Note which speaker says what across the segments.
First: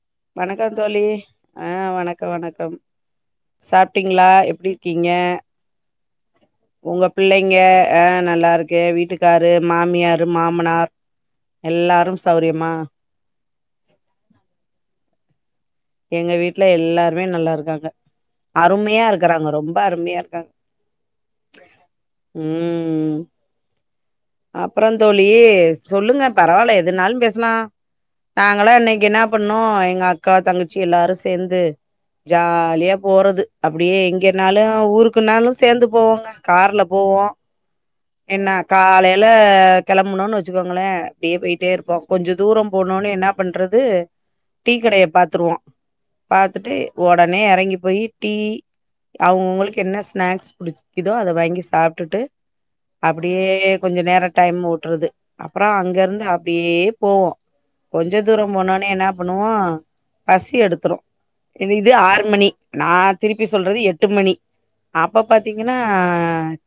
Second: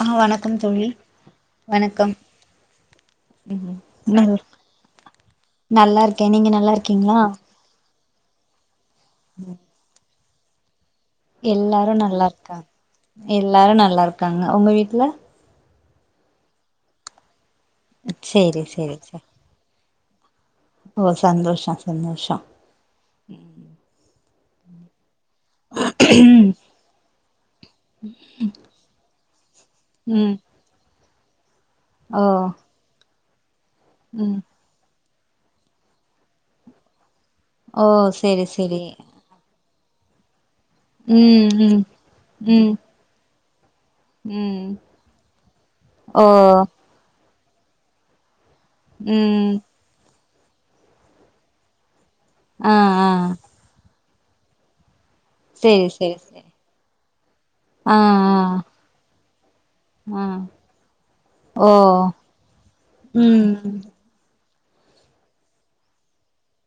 Speaker 1: ஆ வணக்கம்
Speaker 2: வணக்க தோழி அ
Speaker 1: வணக்கம்
Speaker 2: வணக்கோ வணக்கோம். சாப்டீங்ளா எப்டி இருக்கீங்க.
Speaker 1: நல்லாருக்கே நீங்க ந
Speaker 2: உங்க புள்ளைங்க அ நல்லாருக்கே வீட்டுக்காரு மாமியாரு மாமனாரு எல்லாரு
Speaker 1: நல்லா இருக்காங்க
Speaker 2: சௌரியமா.
Speaker 1: எல்லாரு நல்லா இருக்காங்க உங்க வீட்ல.
Speaker 2: எங்க வீட்ல எல்லாருமே நல்லா இருக்காங்க
Speaker 1: சேரி சேரி
Speaker 2: அருமையா
Speaker 1: சேரி
Speaker 2: இருக்கறாங்க ரொம்ப அருமையா இருக்காங்க.
Speaker 1: ஓ சந்தோஷோ சந்தோஷோ
Speaker 2: அப்றோ தோழி சொல்லுங்க பரவால எதுனாலு பேசலா. நாங்களா இன்னக்கு என்ன பண்ணோ எங்க அக்கா
Speaker 1: ம்
Speaker 2: தங்கச் ச்சி எல்லாரு சேந்து
Speaker 1: ஓ
Speaker 2: ஜாலியா போறது அப்டியே
Speaker 1: ம்
Speaker 2: எங்கேனாலு ஊருக் க்குனாலு சேந்து போவோங்க கார்ல போவோ
Speaker 1: ஓ சேரி
Speaker 2: என்ன
Speaker 1: சேரி
Speaker 2: காலைல கெளம்புனோனு வச்சுக்கோங்களே அப்டியே
Speaker 1: ம்
Speaker 2: போயிட்டே
Speaker 1: ம்
Speaker 2: இருப்போ கொஞ்ச தூரோ போ
Speaker 1: ம்
Speaker 2: போனோனே என்ன பண்றது
Speaker 1: ம்
Speaker 2: டீ கடைய பாத்துருவோ
Speaker 1: ஓ
Speaker 2: பாத்துட்டு ஒடனே எறங்கி போயி டீ
Speaker 1: ம்
Speaker 2: அவங்கவுங்களுக் என்ன ஸ்நாக்ஸ் புடிச்சுருக்குதோ அத வாங்கி சாப்ட்டுட்டு
Speaker 1: ஆ ஆ
Speaker 2: அப்டியே கொஞ்ச நேர டைம் ஓட்றது அப்புற
Speaker 1: சேரி
Speaker 2: அங்க
Speaker 1: சேரி
Speaker 2: இருந்து
Speaker 1: சேரி
Speaker 2: அப்டியே போவோ
Speaker 1: ஆ
Speaker 2: கொஞ்ச
Speaker 1: ஆ
Speaker 2: தூர போனோனே என்ன பண்ணுவோ
Speaker 1: ஆ
Speaker 2: பசி எடுத்துரு
Speaker 1: ஓ
Speaker 2: இதுக்கு ஆறுமணி நான் திருப்பி
Speaker 1: ம்
Speaker 2: சொல்றது எட் ட்டு மணி அப்ப பாத்தீங்கன்னா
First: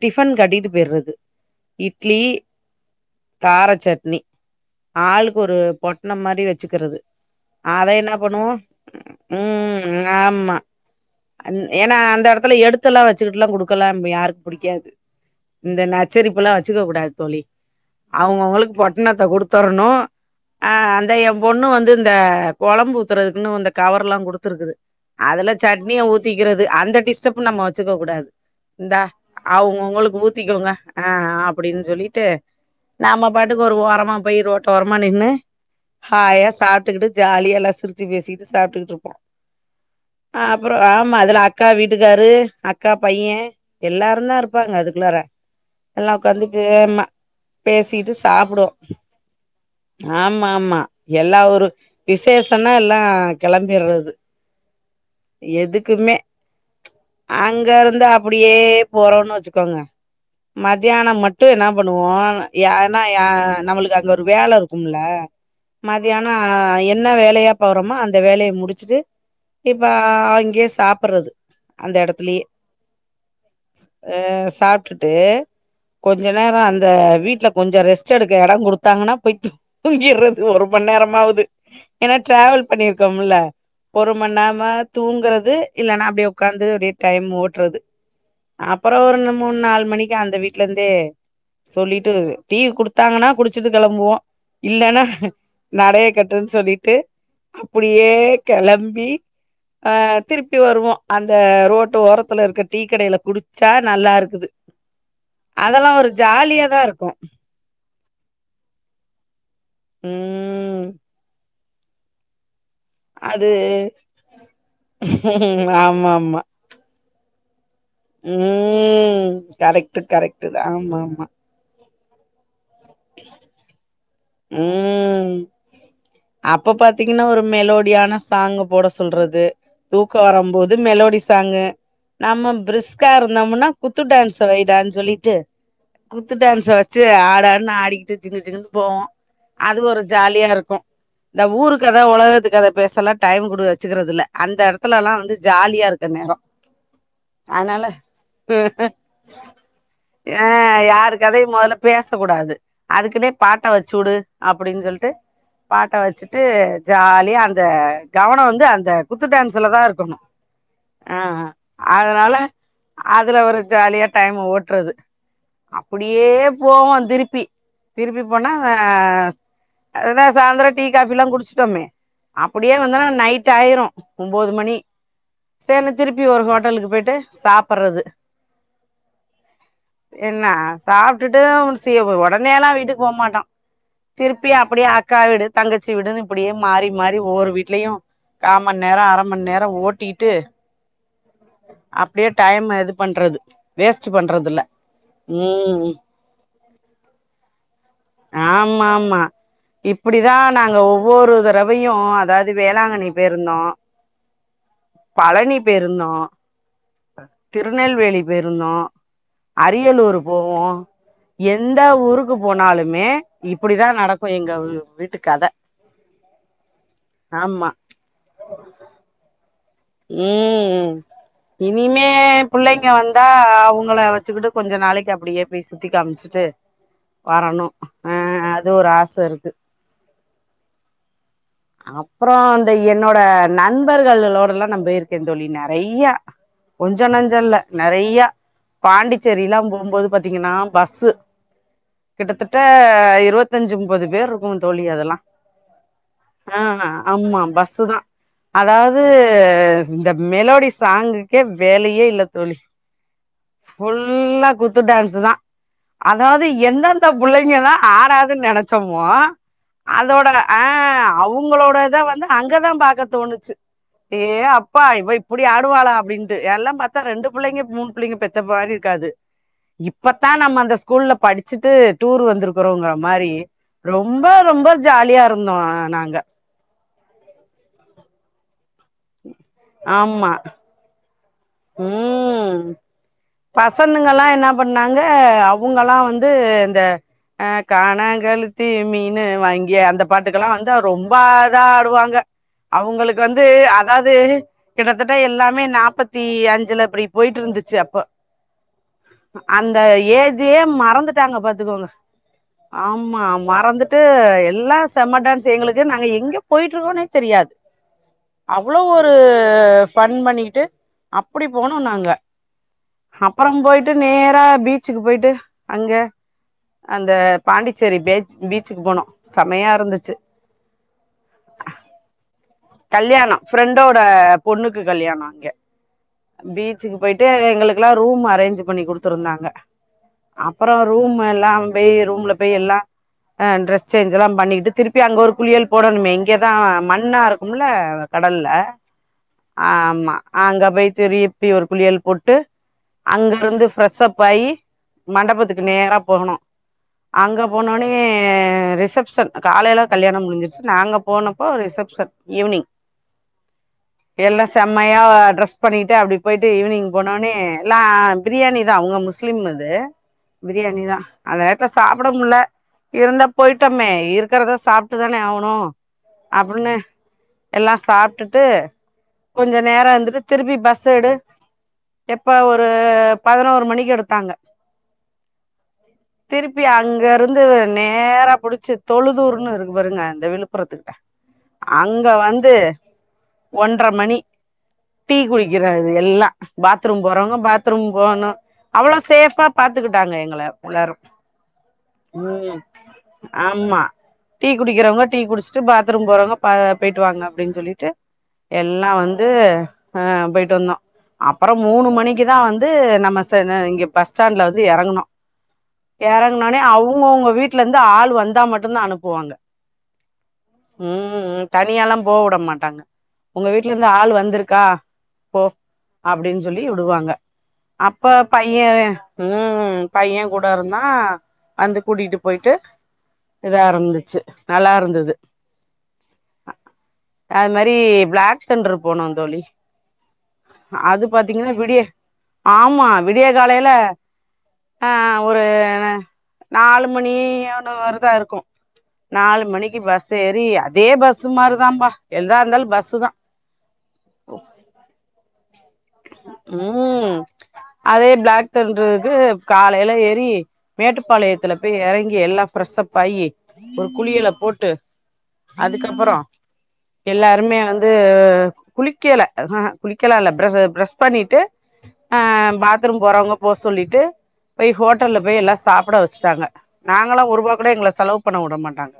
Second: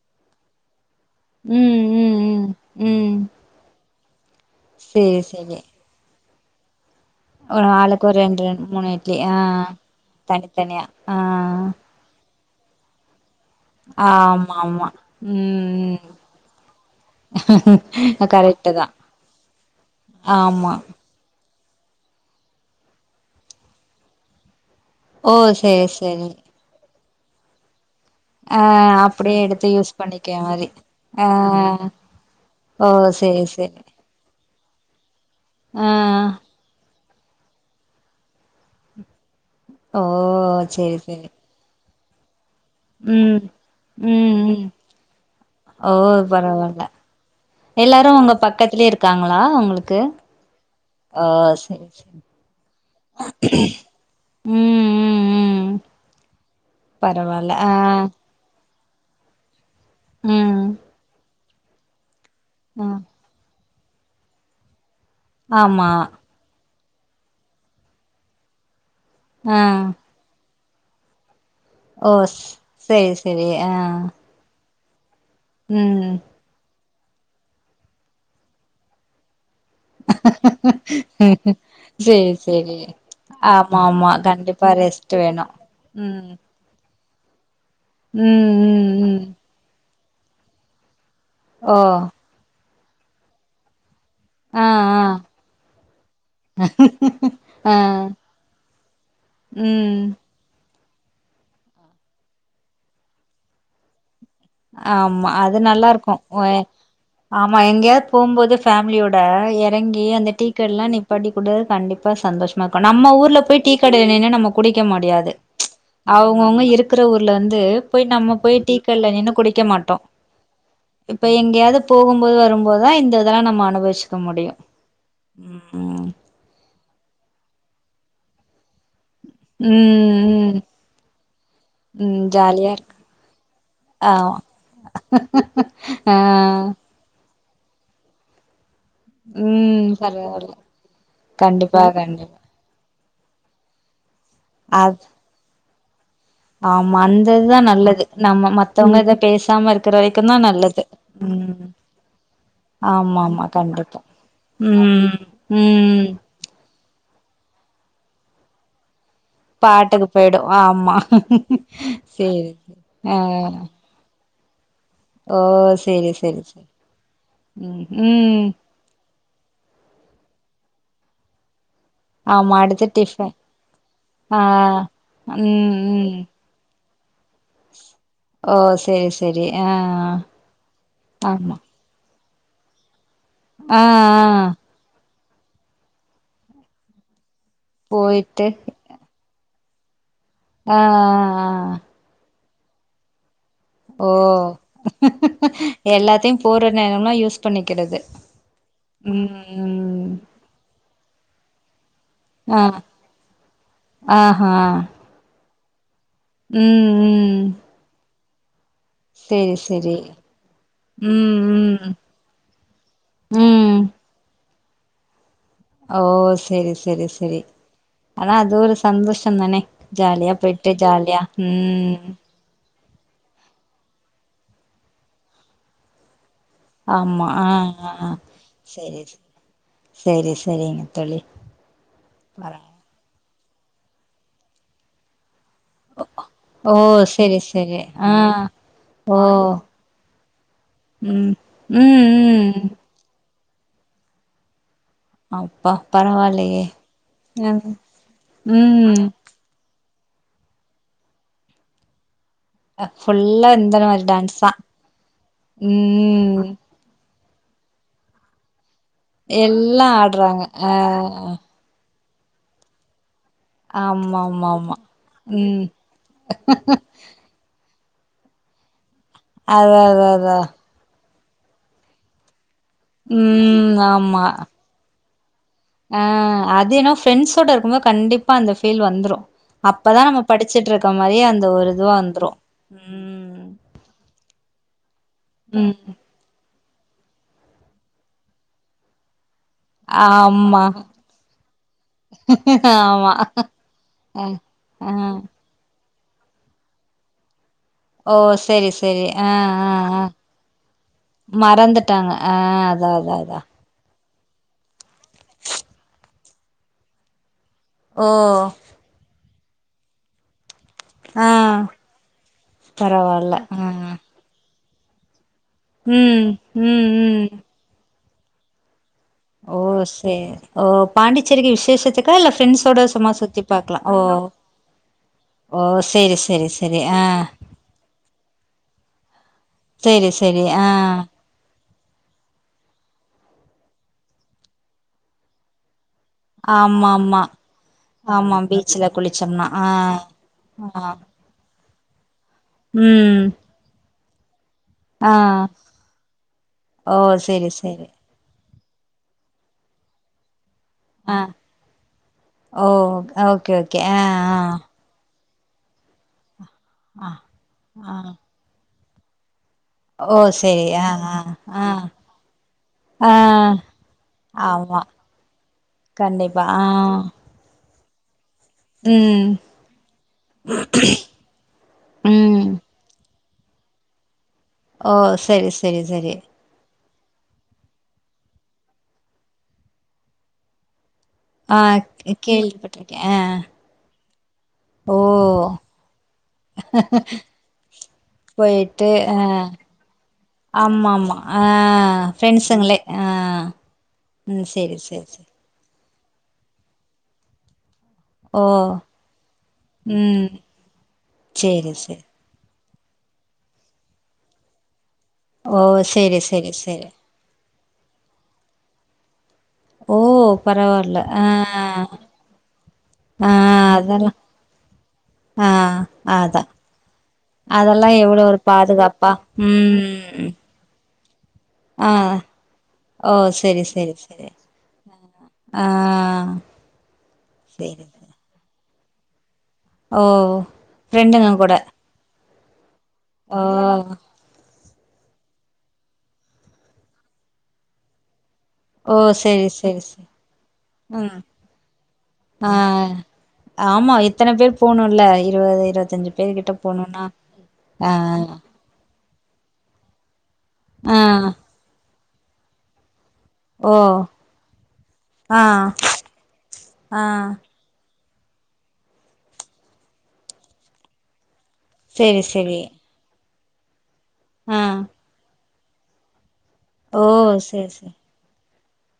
Speaker 2: டிஃபன் கட்டிட்டு போய்றது
Speaker 1: ம் ம்
Speaker 2: இட்லி
Speaker 1: ம் ம்
Speaker 2: கார சட்னி
Speaker 1: சேரி
Speaker 2: ஆளுக்கு ஒரு
Speaker 1: சேரி
Speaker 2: பொட் னோ மாரி வச்சுக்கிறது
Speaker 1: ஒரு
Speaker 2: அத
Speaker 1: ஆளுக்கு
Speaker 2: என்ன
Speaker 1: ஒரு ரெண்டு
Speaker 2: பண்ணுவோ
Speaker 1: ரெண்டு மூணு இட்லி ஆ
Speaker 2: ம் ஆமா
Speaker 1: தனித்தனியா ஆ
Speaker 2: அந் ஏனா அந்த மொதல்ல எடுத்துல்லா வச்சுக்கிட்லா குடுக்கலான் யாருக்
Speaker 1: ஆமா ஆமா
Speaker 2: புடிக்காது இந்த நேர
Speaker 1: ம்
Speaker 2: சிரிப்பலா வச்சுக்ககூடாது தோழி.
Speaker 1: கரெக்ட்டு
Speaker 2: அவுங்கவுங்ளுக்
Speaker 1: தா
Speaker 2: பொட்ணத்த குடுத்தரணு அ
Speaker 1: ஆமா
Speaker 2: அந்த எ பொண்ணு வந்து இந்த கொழம்பு ஊத்தறதுக்னு இந்த கவர்ரெல்லா குடுத்ருக்குது.
Speaker 1: ஓ
Speaker 2: அதுல
Speaker 1: சேரி
Speaker 2: சட்னிய
Speaker 1: சேரி
Speaker 2: ஊத்திக்கிறது அந்த டிஸ்டர்ப் நம்ம வச்சுக்க கூடாது.
Speaker 1: ஆ
Speaker 2: இந்தா
Speaker 1: அப்டியே எடுத்து யூஸ்
Speaker 2: அவுங்கவுங்ளுக்
Speaker 1: பண்ணிக்க மாரி
Speaker 2: ஊத்திக்கோங்க. அ
Speaker 1: ஆ
Speaker 2: அப்டின் சொல்லிட்டு
Speaker 1: ஓ
Speaker 2: நம்ம
Speaker 1: சேரி
Speaker 2: பாட்டுக்கு ஒரு
Speaker 1: சேரி
Speaker 2: ஓர பரமா போய் ரோட்டோரமா நின்னு
Speaker 1: ஆ
Speaker 2: ஹாயா சாப் ட்டுகிட்டு ஜாலியா எல்லா சிரிச்சு பேசிட்டு சாப்ட்டுட்டு இருப்போ
Speaker 1: ஓ
Speaker 2: அ அப்புற
Speaker 1: சேரி
Speaker 2: ஆமா
Speaker 1: சேரி
Speaker 2: அதுல அக்கா வீட்டுக்காரு அக்கா பையே
Speaker 1: ம்
Speaker 2: எல்லாருந்தா
Speaker 1: ம் ம்
Speaker 2: இருப்பாங்க அதுக்குள்ளார
Speaker 1: ஓ
Speaker 2: எல்லா ஒக்காந்துட்
Speaker 1: பரவால்ல
Speaker 2: வேமா
Speaker 1: எல்லாரு
Speaker 2: பேசிட்டு
Speaker 1: உங்க
Speaker 2: சாப்டுவோ
Speaker 1: பக்கத்துலயே இருக்காங்களா உங்களுக்கு
Speaker 2: ஆமா ஆமா
Speaker 1: ஓ
Speaker 2: எல்லா ஒரு
Speaker 1: சேரி சேரி
Speaker 2: விசேஷனா எல்லா கெளம்பிறது
Speaker 1: ம் ம் ம்
Speaker 2: எதுக்குமே
Speaker 1: பரவால்ல
Speaker 2: அங்க
Speaker 1: ஆ
Speaker 2: இருந்து அப்டியே போறோனு வச்சுக்கோங்க
Speaker 1: ம்
Speaker 2: மதியான மட்டு என்ன பண்ணுவோ யானா
Speaker 1: ம்
Speaker 2: யா நம்மளுக்கு அங்க ஒரு வேல இருக்கும்ல
Speaker 1: ஆமா
Speaker 2: மதியான அ என்ன வேலயா போறோமோ அந்த வேலய முடிச்சுட்டு
Speaker 1: ஆ
Speaker 2: இப்ப அங்கயே சாப்புறது அந்த
Speaker 1: ஓ
Speaker 2: எடத்துலயே
Speaker 1: சேரி சேரி ஆ
Speaker 2: அ சாப்ட்டுட்டு
Speaker 1: ம்
Speaker 2: நேரா அந்த வீட்ல கொஞ்ச ரெஸ்ட் எடுக்க எடங் கொடுத்தாங்னா போய் தூ தூங்கிறது ஒரு மண் நேரமாவது ஏனா
Speaker 1: சேரி
Speaker 2: டிரேவல்
Speaker 1: சேரி
Speaker 2: பண்ணிருக்கோம்ல
Speaker 1: ஆமா ஆமா
Speaker 2: ஒரு
Speaker 1: கண்டிப்பா
Speaker 2: மந்நேரமா
Speaker 1: ரெஸ்ட் வேணு
Speaker 2: தூங்குறது இல்லனா அப்டியே
Speaker 1: ம்
Speaker 2: ஒக்காந்து அப்டியே டைம் ஓட்றது
Speaker 1: ம்
Speaker 2: அப்புறோ
Speaker 1: ம்
Speaker 2: ஒரு
Speaker 1: ம்
Speaker 2: மூணு நாலு மணிக்கு அந்த வீட்ல இருந்தே
Speaker 1: ஓ
Speaker 2: சொல்லிட்டு டீ குடுத்தாங்கன்னா குடிச்சிட்டு கெளம்புவோ
Speaker 1: ஆ ஆ
Speaker 2: இல்லேனா நடய கட்டுன் சொல்லிட்டு
Speaker 1: ஆ
Speaker 2: அப்டியே கெளம்பி அ
Speaker 1: ம்
Speaker 2: திருப்பி வருவோ அந்த ரோட்டு ஓரத்துல இருக்க டீ கடைல குடிச்சா நல்லா இருக்குது
Speaker 1: ஆமா அது
Speaker 2: அதெல்லா ஒரு
Speaker 1: நல்லாருக்கு ஒ
Speaker 2: ஜாலியாதா இருக்கு
Speaker 1: அ மா எங்கயாவது போம்போது ஃபேமிலியோட எறங்கி அந்த டீ ல்லா
Speaker 2: ம்
Speaker 1: நிப்பாட்டி கூட கண்டிப்பா சந்தோஷ நம்ம ஊர்ல
Speaker 2: அது
Speaker 1: போய் டீ கடைல நின்னு நம்ம குடிக்க முடியாது
Speaker 2: ம் ஆமா ஆமா
Speaker 1: அவங்கவுங்க இருக் க்குற ஊர்ல வந்து போய் நம்ம போய் டீக் கடைல
Speaker 2: ம்
Speaker 1: நின்னு
Speaker 2: கரெக்ட்டு கரெக்ட்டு தா ஆமாமா
Speaker 1: எங்கயாவது போகும்போது வரும்போதுதா இந்த இதல்லா நம்ம அனுபவிச்சிக்க முடியு
Speaker 2: ம்
Speaker 1: ம்
Speaker 2: அப்ப பாத்தீங்கன்னா ஒரு மெலோடியான சாங்க போட சொ ல்றது தூக்கம் வரும்
Speaker 1: ம்
Speaker 2: போது மெலோடி சாங்கு
Speaker 1: ம் ம்
Speaker 2: நம்ம
Speaker 1: ஜாலியா இருக்கு
Speaker 2: பிரிஸ்கா இருந்தம்னா குத்து
Speaker 1: ஆமா
Speaker 2: டான்ஸ வையிடான்னு சொல்லிட்டு
Speaker 1: ஆ
Speaker 2: குத்து டான்ஸ வச் ச்சு ஆடாடுன்னு ஆடிக்கிட்டு ஜிங்கு ஜிங்குனு போவோ அது
Speaker 1: ம்
Speaker 2: ஒரு ஜாலியா
Speaker 1: பரவால்ல
Speaker 2: இருக்கு இந்த ஊரு
Speaker 1: கண்டிப்பா
Speaker 2: கத
Speaker 1: கண்டிப்பா
Speaker 2: ஒலகத்து கத பேசலா டைம் குடு வச்சுக்கறதில்ல அந்த
Speaker 1: அது
Speaker 2: எடத்துலலா வந்து ஜாலியா இருக்க நேரோ
Speaker 1: ஆமா அந்ததுதா
Speaker 2: அதனால
Speaker 1: நல்லது நம்ம மத்தவுங்க இத பேசாம இருக்கிற வரைக்கும் தா நல்லது ம்
Speaker 2: பேசகூடாது
Speaker 1: ஆமா
Speaker 2: அதுக்குனே
Speaker 1: ஆமா
Speaker 2: பாட்ட
Speaker 1: கண்டிப்பா
Speaker 2: வச்சுடு அப்டின் சொல்ட்டு
Speaker 1: ம்
Speaker 2: பாட்ட
Speaker 1: ம்
Speaker 2: வச்சு ட்டு ஜாலியா அந்த கவனனோ வந்து அந்த குத்து டேன்ஸ்லதா
Speaker 1: பாட்டுக்கு
Speaker 2: இருக்குணு
Speaker 1: போயிடு ஆமா
Speaker 2: அ அதனால
Speaker 1: சேரி ஆ
Speaker 2: அதுல ஒரு ஜாலியா டைம்ம ஓட்றது
Speaker 1: ஓ சேரி
Speaker 2: அப்படியே
Speaker 1: சேரி சேரி
Speaker 2: போவோ திருப்பி
Speaker 1: ம்
Speaker 2: திருப்பி
Speaker 1: ம்
Speaker 2: போனா அ அதுதா சாய்ந்தர டீ காஃபிலா குடிச்சுட்டோமே
Speaker 1: ஆமா
Speaker 2: அப்படியே
Speaker 1: அடுத்து
Speaker 2: வந்தனா
Speaker 1: டிஃபன்
Speaker 2: நைட் ஆயிரு
Speaker 1: ஆ
Speaker 2: ஒம்போது மணி
Speaker 1: ம்
Speaker 2: சேர்னு
Speaker 1: ம்
Speaker 2: திருப்பி ஒரு ஹோட்டலுக்கு போய்ட்டு சாப்பறது
Speaker 1: ஓ சேரி சேரி ஆ
Speaker 2: என்ன சாப்ட்டுட்டு
Speaker 1: ஆமா
Speaker 2: சி உடனேல்லா வீட்டுக்கு போ மாட்டோ
Speaker 1: ஆ ஆ
Speaker 2: திருப்பி அப்டியே அக்கா வீடு தங்கச்சி வீடுன்னு இப்டியே மாறி மாறி ஒவ்வொரு வீட்லயு
Speaker 1: போயிட்டு
Speaker 2: காமன் நேரோ அர மண் நேரோ ஓட்டிட்டு
Speaker 1: அ அ அ அ
Speaker 2: அப்டியே டைம இது பண்றது வேஸ்ட்
Speaker 1: ஓ
Speaker 2: பண்றது இல்ல ம்
Speaker 1: எல்லாத்தையு போர நேரோம்லா யூஸ் பண்ணிக்கிறது
Speaker 2: ஆமாம்மா
Speaker 1: ம் ம்
Speaker 2: இப்டிதா நாங்க ஒவ்வொரு தடவையு அதாவது
Speaker 1: ஆ
Speaker 2: வேளாங்கண்ணி போயிருந்தோ
Speaker 1: ஆஹா
Speaker 2: பழனி போயிருந்தோ
Speaker 1: ம் ம்
Speaker 2: திருநெல்வேலி போயிருந்தோ
Speaker 1: சேரி சேரி
Speaker 2: அரியலூர் போவோ
Speaker 1: ம்
Speaker 2: எந்த
Speaker 1: ம்
Speaker 2: ஊருக்கு போனாலு மே
Speaker 1: ம்
Speaker 2: இப்பிடிதா நடக்கு எங்க உ வீட்டுக் கத
Speaker 1: ஓ செரி செரி செரி
Speaker 2: ஆமா
Speaker 1: ஆனா அது ஒரு சந்தோஷந் தானே ஜாலியா போயிட்டு
Speaker 2: ம்
Speaker 1: ஜாலியா ம்
Speaker 2: இனிமே புள்ளைங்க வந்தா அவுங்கள வச்சுக்கிட்டு கொஞ்ச நாளைக்கு அப்டியே போய் சுத்தி காமிச்சுட்டு
Speaker 1: ஆமா ஆ
Speaker 2: வரணு
Speaker 1: ஆ
Speaker 2: அ அது ஒரு
Speaker 1: சேரி
Speaker 2: ஆச இருக்கு
Speaker 1: சேரி சேரிங்க தோழி
Speaker 2: அப்றோ
Speaker 1: பரவா
Speaker 2: இந்த என்னோட நண்பர்கள்லலளோட ல்லா நா போயிருக்கே தோழி நெறையா
Speaker 1: ஓ
Speaker 2: கொஞ்ச நஞ்சோ
Speaker 1: சேரி
Speaker 2: இல்ல
Speaker 1: சேரி ஆ
Speaker 2: நெறையா
Speaker 1: ஓ
Speaker 2: பாண்டிச்சேரி லாம் போம்போது பாத்தீங்கன்னா பஸ்ஸு
Speaker 1: ம் ம்
Speaker 2: கிட்டத்தட்ட
Speaker 1: ம்
Speaker 2: இருவ த்தஞ்சு முப்பது பேர் இருக்கு தோழி அதெல்லா
Speaker 1: அப்பா
Speaker 2: ஆ
Speaker 1: பரவாயில்லையே
Speaker 2: ஆமா
Speaker 1: ம்
Speaker 2: பஸ்ஸு தா அதாது
Speaker 1: ம்
Speaker 2: து இந்த மெலோடி சாங்குக்கே வேலயே இல்லத் தோழி
Speaker 1: ஃபுல்லா இந்த மாரி டான்ஸ்
Speaker 2: ஃபுல்லா
Speaker 1: தா
Speaker 2: குத்து டான்ஸ் தா
Speaker 1: ம்
Speaker 2: அதாது எந்தந் த புள்ளைங்கலா ஆடாதுனு நெனச் சோமோ
Speaker 1: எல்லா
Speaker 2: அதோட
Speaker 1: ஆடுறாங்க
Speaker 2: ஆ அவுங்களோடத வந்து அங்கதா பாக்க தோணுச்சு
Speaker 1: ஆமா
Speaker 2: ஏ
Speaker 1: ஆமா ஆமா
Speaker 2: அப்பா இவ இப்டி
Speaker 1: ம்
Speaker 2: ஆடுவாளா அப்டின்ட்டு எல்லா பார்த்தா ரெண்டு புள்ளைங்க மூணு புள்ளைங்க பெத்த மாரி இருக்காது
Speaker 1: அதா அதா
Speaker 2: இப்பத்தா
Speaker 1: அதா
Speaker 2: நம்ம அந்த ஸ்கூல்ல படி ச்சட்டு டூர் வந்திருக்குறோவுங்க மாரி
Speaker 1: ம் ஆமா
Speaker 2: ரொம்ப ரொம்ப ஜாலியா ருக்
Speaker 1: ஆ அது ஏனா ஃப்ரெண்ட்ஸோட இருக்கு போது கண்டிப்பா அந்த ஃபீல் வந்து ரு அப்பதா நம்ம
Speaker 2: ஆமா
Speaker 1: படிச்சுட்டு ருக்க மாரியே அந்த ஒரு இதுவா வந்துரு ம்
Speaker 2: பசனுங்கல்லா என்ன பண்ணாங்க
Speaker 1: ம்
Speaker 2: அவுங்கல்லா வந்து இந்த அ காணாங்கெழுத்தி மீனு வாங் கியே அந்த பாட்டுக்கெல்லா
Speaker 1: ஆமா
Speaker 2: வந்தா ரொம்ப அழகா ஆடுவாங்க
Speaker 1: ஆமா
Speaker 2: அவுங்களுக்கு வந்து அதாவது
Speaker 1: அ
Speaker 2: கிட்டத்தட்ட
Speaker 1: ஆ
Speaker 2: எல்லாமே நாபத் தி அஞ்சுல அப்டி போயிட்டு இருந்துச்சு இப்ப
Speaker 1: ஓ செரி செரி ஆ ஆ
Speaker 2: அந்த
Speaker 1: ஆ
Speaker 2: ஏஜே மறந்துட்டாங்க பாத்துக்கோங்க
Speaker 1: மறந்துட்டாங்க ஆ அதா அதா
Speaker 2: ஆமா
Speaker 1: அதா
Speaker 2: மறந்துட் டு எல்லா செமடான்ஸு எங்களுக்கு நாங்க எங்க போயிட்டு ருக்கோனே தெரியாது
Speaker 1: ஓ
Speaker 2: அவ்ளோ ஒரு ஃபன் பண்ணிக்கிட்டு
Speaker 1: ஆ
Speaker 2: அப்டி போனோ நாங்க
Speaker 1: பரவால்ல
Speaker 2: அப்பறோ
Speaker 1: ஆ
Speaker 2: போயிட்டு நேரா பீச்சுக்கு போயிட்டு அங்க
Speaker 1: ம் ம்
Speaker 2: அந்த
Speaker 1: ம்
Speaker 2: பாண்டிச்சேரி பேச் பீச்சுக்கு போனோ
Speaker 1: ஓ
Speaker 2: செமையா இருந்துச்சு
Speaker 1: ஸ்சேர் ஓ பாண்டிச்சேரிக்கு விசேஷச செக் கா இல்ல ஃபிரெண்ஸோட சும்மா
Speaker 2: கல்யாணோ
Speaker 1: சுத்தி பாக்கலா ஓ
Speaker 2: ஃப்ரெண்டோட பொண்ணுக்கு கல்யாணோ அங்க
Speaker 1: ஓ ஸ்சேரி ஸ்
Speaker 2: பீச்சுக்கு போயிட்டு எங்களுக்கெல்லா ரூம் அரேஞ்ச் பண்ணி குடுத்துருந்தாங்க
Speaker 1: சேரி சேரி ஆ
Speaker 2: அ எல்லாம் பேய் ரூம்ல பேய் எல்லா அ ட்ரெஸ் சேஞ்செலா பண்ணிகிட்டு திருப்பி அங்க ஒரு குளியல் போடணுமே இங்கேதா
Speaker 1: ஆமா ஆமா
Speaker 2: மண்ணாரு குல
Speaker 1: ஆமா
Speaker 2: கடல்ல
Speaker 1: பீச்ல குளிச்சோம்னா ஆ
Speaker 2: ஆமா அங்க
Speaker 1: ஆ
Speaker 2: பேய்ட்டு ப்டி இப்டி ஒரு குளியல் போட்டு
Speaker 1: ம்
Speaker 2: அங்க இருந்து பிரஷ்ஷப் ஆயி
Speaker 1: ஆ
Speaker 2: மண்டபத்துக்கு நேரா போகுணு
Speaker 1: ஓ
Speaker 2: அங்க
Speaker 1: சேரி சேரி
Speaker 2: போனோனே ரிசப்ஷன் காலேல கல்யாணம் முடிஞ்சிருச்சு நாங்க
Speaker 1: ஆ
Speaker 2: போனப்போ ரிசப்ஷன்
Speaker 1: ஓ
Speaker 2: ஈவினிங்
Speaker 1: ஓகே ஓகே ஆ ஆ
Speaker 2: மயா ட்ரெஸ் பண்ணிட்டு அப்டி போயிட்டு ஈவினிங் போனோனே ல்லா
Speaker 1: ஆ
Speaker 2: பிரியாணி தா அவ்ங்க முஸ் லிம் அது
Speaker 1: ஓ செரி
Speaker 2: பிரியாணி
Speaker 1: ஆ
Speaker 2: தா அந்த
Speaker 1: ஆ ஆ
Speaker 2: நேர்த்துல சாப்புட முல
Speaker 1: ஆ
Speaker 2: இருந்தா போய்ட்டோமே இருக்குறத
Speaker 1: ஆமா
Speaker 2: சாப்ட்டுதானே ஆகுணு
Speaker 1: கண்டிப்பா ஆ
Speaker 2: அப்புன்னு எல்லா சாப்ட்டுட்டு
Speaker 1: ம்
Speaker 2: கொஞ்ச நேர வந்துட்டு திரும்பி பஸ்ஸு எடு எப்ப
Speaker 1: ம்
Speaker 2: ஒரு பதுனோரு மணிக்கு எடுத்தாங்க
Speaker 1: ஓ செரி செரி செரி
Speaker 2: திருப்பி அங்க இருந்து நேரா புடிச்சு தொழுதூர்ன்னு இருக்கு பாருங்க அந்த விழுப்புரத்துக்கிட்ட
Speaker 1: ஆ
Speaker 2: அங்க வந்து
Speaker 1: கேள்விப்பட்டிருக்கே ஆ
Speaker 2: ஒன்ற மணி
Speaker 1: ஓ
Speaker 2: டீ குடிக்கிறது எல்லா பாத்ரூம் போறவ்ங்க பாத்ரூம் போகணு
Speaker 1: போயிட்டு
Speaker 2: அவுளோ
Speaker 1: ஆ
Speaker 2: சேஃபா பாத்துக்கிட்டாங்க எங்கள
Speaker 1: ஆமா
Speaker 2: உள்ளாரு
Speaker 1: ஆமா ஆ
Speaker 2: ம்
Speaker 1: ஃப்ரெண்ட்ஸுங்களே ஆ
Speaker 2: ஆமா
Speaker 1: ம்
Speaker 2: டீ
Speaker 1: செரி
Speaker 2: குடிக்கிறவ்ங்க
Speaker 1: செரி
Speaker 2: டீ
Speaker 1: செரி
Speaker 2: குடிஸ்ட்டு பாத்ரூம் போறவ்ங்க பா பேய்ட்டு வாங்க அப்டின் சொல்லிட்டு
Speaker 1: ஓ
Speaker 2: எல்லா வந்து அ
Speaker 1: ம்
Speaker 2: பேய்ட்டு வந்தோ அப்பறோ
Speaker 1: செரி
Speaker 2: மூணு
Speaker 1: செரி
Speaker 2: மணி க்கிதா வந்து நம்ம ச ன இங்க பஸ்ஸ்டாண்ட்ல வந்து எறங்குனோ
Speaker 1: ஓ செரி செரி
Speaker 2: எறங்குனோனே
Speaker 1: செரி
Speaker 2: அவ்ங்கவுங்க வீட்ல இருந்து ஆள் வந்தா மட்டுந்தா அனுப்புவாங்க
Speaker 1: ஓ பரவால்ல ஆ
Speaker 2: ம் தனியாலா போ உட மாட்டாங்க
Speaker 1: ஆ
Speaker 2: உங்க வீட்ல இர்ந்து
Speaker 1: அதெல்லா
Speaker 2: ஆள் வந்துருக்கா
Speaker 1: ஆ
Speaker 2: அப்டின்
Speaker 1: அதா
Speaker 2: சொல்லி உடுவாங்க
Speaker 1: அதெல்லா
Speaker 2: அப்ப
Speaker 1: எவ்ளோ ஒரு
Speaker 2: பையன்
Speaker 1: பாதுகாப்பா
Speaker 2: ம் பையன் கூ டர்ந்தா வந்து
Speaker 1: ஆ
Speaker 2: கூட்டிட்டு போய்ட்டு
Speaker 1: ஓ செரி
Speaker 2: இதா
Speaker 1: செரி
Speaker 2: இருந்துச்சு
Speaker 1: செரி
Speaker 2: நல்லா இருந்தது
Speaker 1: ஆ
Speaker 2: அது மாரி
Speaker 1: செரி செரி
Speaker 2: பிளாக் தண்ட்ரு போனோ தோழி
Speaker 1: ஓ
Speaker 2: அது
Speaker 1: ஃப்ரெண்டுங்க
Speaker 2: பாத்தீங்னா
Speaker 1: கூட
Speaker 2: விடிய ஆமா விடிய
Speaker 1: ஓ
Speaker 2: காலேல ஆ ஒரு ந நாலு மணி ஆன மாருதா இருக்கு
Speaker 1: ஓ
Speaker 2: நாலு
Speaker 1: செரி
Speaker 2: மணிக்கு
Speaker 1: செரி செரி
Speaker 2: பஸ் ஏறி அதே
Speaker 1: ம்
Speaker 2: பஸ்ஸு மாரிதாம்பா எதா
Speaker 1: ஆ
Speaker 2: இருந்தாலு பஸ்ஸு தா
Speaker 1: ஆமா இத்தன பேர் போணுல இருவது இருவத்தஞ்சு பேரு கிட்ட போணுனா அ அ அ
Speaker 2: தன்ட்ரூக்கு காலேல ஏறி
Speaker 1: ஆ
Speaker 2: மேட்டுபாளையத்துல பேய் எறங்கி எல்லா ஃப்ரெஷ் அப் ஆயி
Speaker 1: ஓ
Speaker 2: ஒரு குளியல போட்டு
Speaker 1: ஆ
Speaker 2: அதுக்கப்புறோ
Speaker 1: ஆ
Speaker 2: எல்லாருமே அங்கந் து குளிக்கெல அஹஹா குளிக்கலா இல்ல ப்ரஷு ப்ரஷ் பண்ணிட்டு ஆ
Speaker 1: செரி செரி
Speaker 2: பாத்ரூம் போறவ்ங்க போ சொல்லிட்டு
Speaker 1: ஆ
Speaker 2: போய் ஹோட்டல்ல போய் எல்லா சாப்புட வச்ட்டாங்க
Speaker 1: ஓ
Speaker 2: நாங்களா ஒருபா கூட
Speaker 1: செரி
Speaker 2: எங்ள
Speaker 1: செரி
Speaker 2: செலவ் பண்ண உட மாட்டாங்க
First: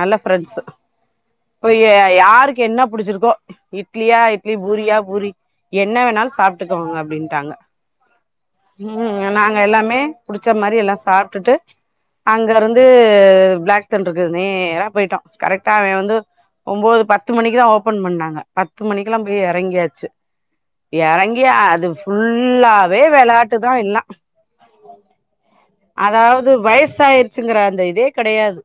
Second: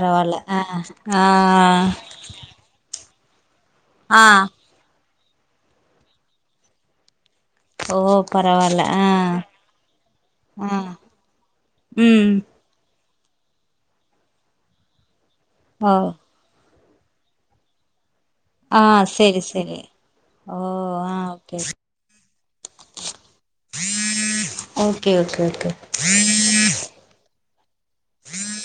Speaker 2: நல்ல ஃபிரண்ஸ்ஸு
Speaker 1: ஆ ஆ
Speaker 2: இ்ப்பய யாரு க்கு என்ன புடிச்சிருக்கோ இட்லியா
Speaker 1: ஆ
Speaker 2: இட்லி பூரியா பூரி என்ன வேணாலு சாப்ட்டுகோங்க அப்டின்டாங்க
Speaker 1: ஓ பரவால்ல ஆ
Speaker 2: ம் நாங்க எல்லாமே புடிச்ச
Speaker 1: ஆ
Speaker 2: மாரி எல்லா சாப்ட்டுட்டு
Speaker 1: ம்
Speaker 2: அங்க இருந் து பிளாக தன்டர்க்கு நேரா போய்ட்டா கரெக்ட்டா
Speaker 1: ஓ
Speaker 2: அவேன் வந்து ஒம்போது பத்து மணிக்குதா ஓப்பன் பண்ணாங்க பத்து
Speaker 1: ஆ
Speaker 2: மணிக்குலா
Speaker 1: செரி
Speaker 2: பேய்
Speaker 1: செரி
Speaker 2: எறங்கியாச்சி
Speaker 1: ஓ ஆ
Speaker 2: எறங்கி
Speaker 1: ஓகே
Speaker 2: அது ஃபுல்லாவே வெளாட்டுதா எல்லா
Speaker 1: ஓகே ஓகே ஓகே
Speaker 2: அதாவ்து வய்சாய்ர்ச்சிங்கிற அந்த இதே கெடையாது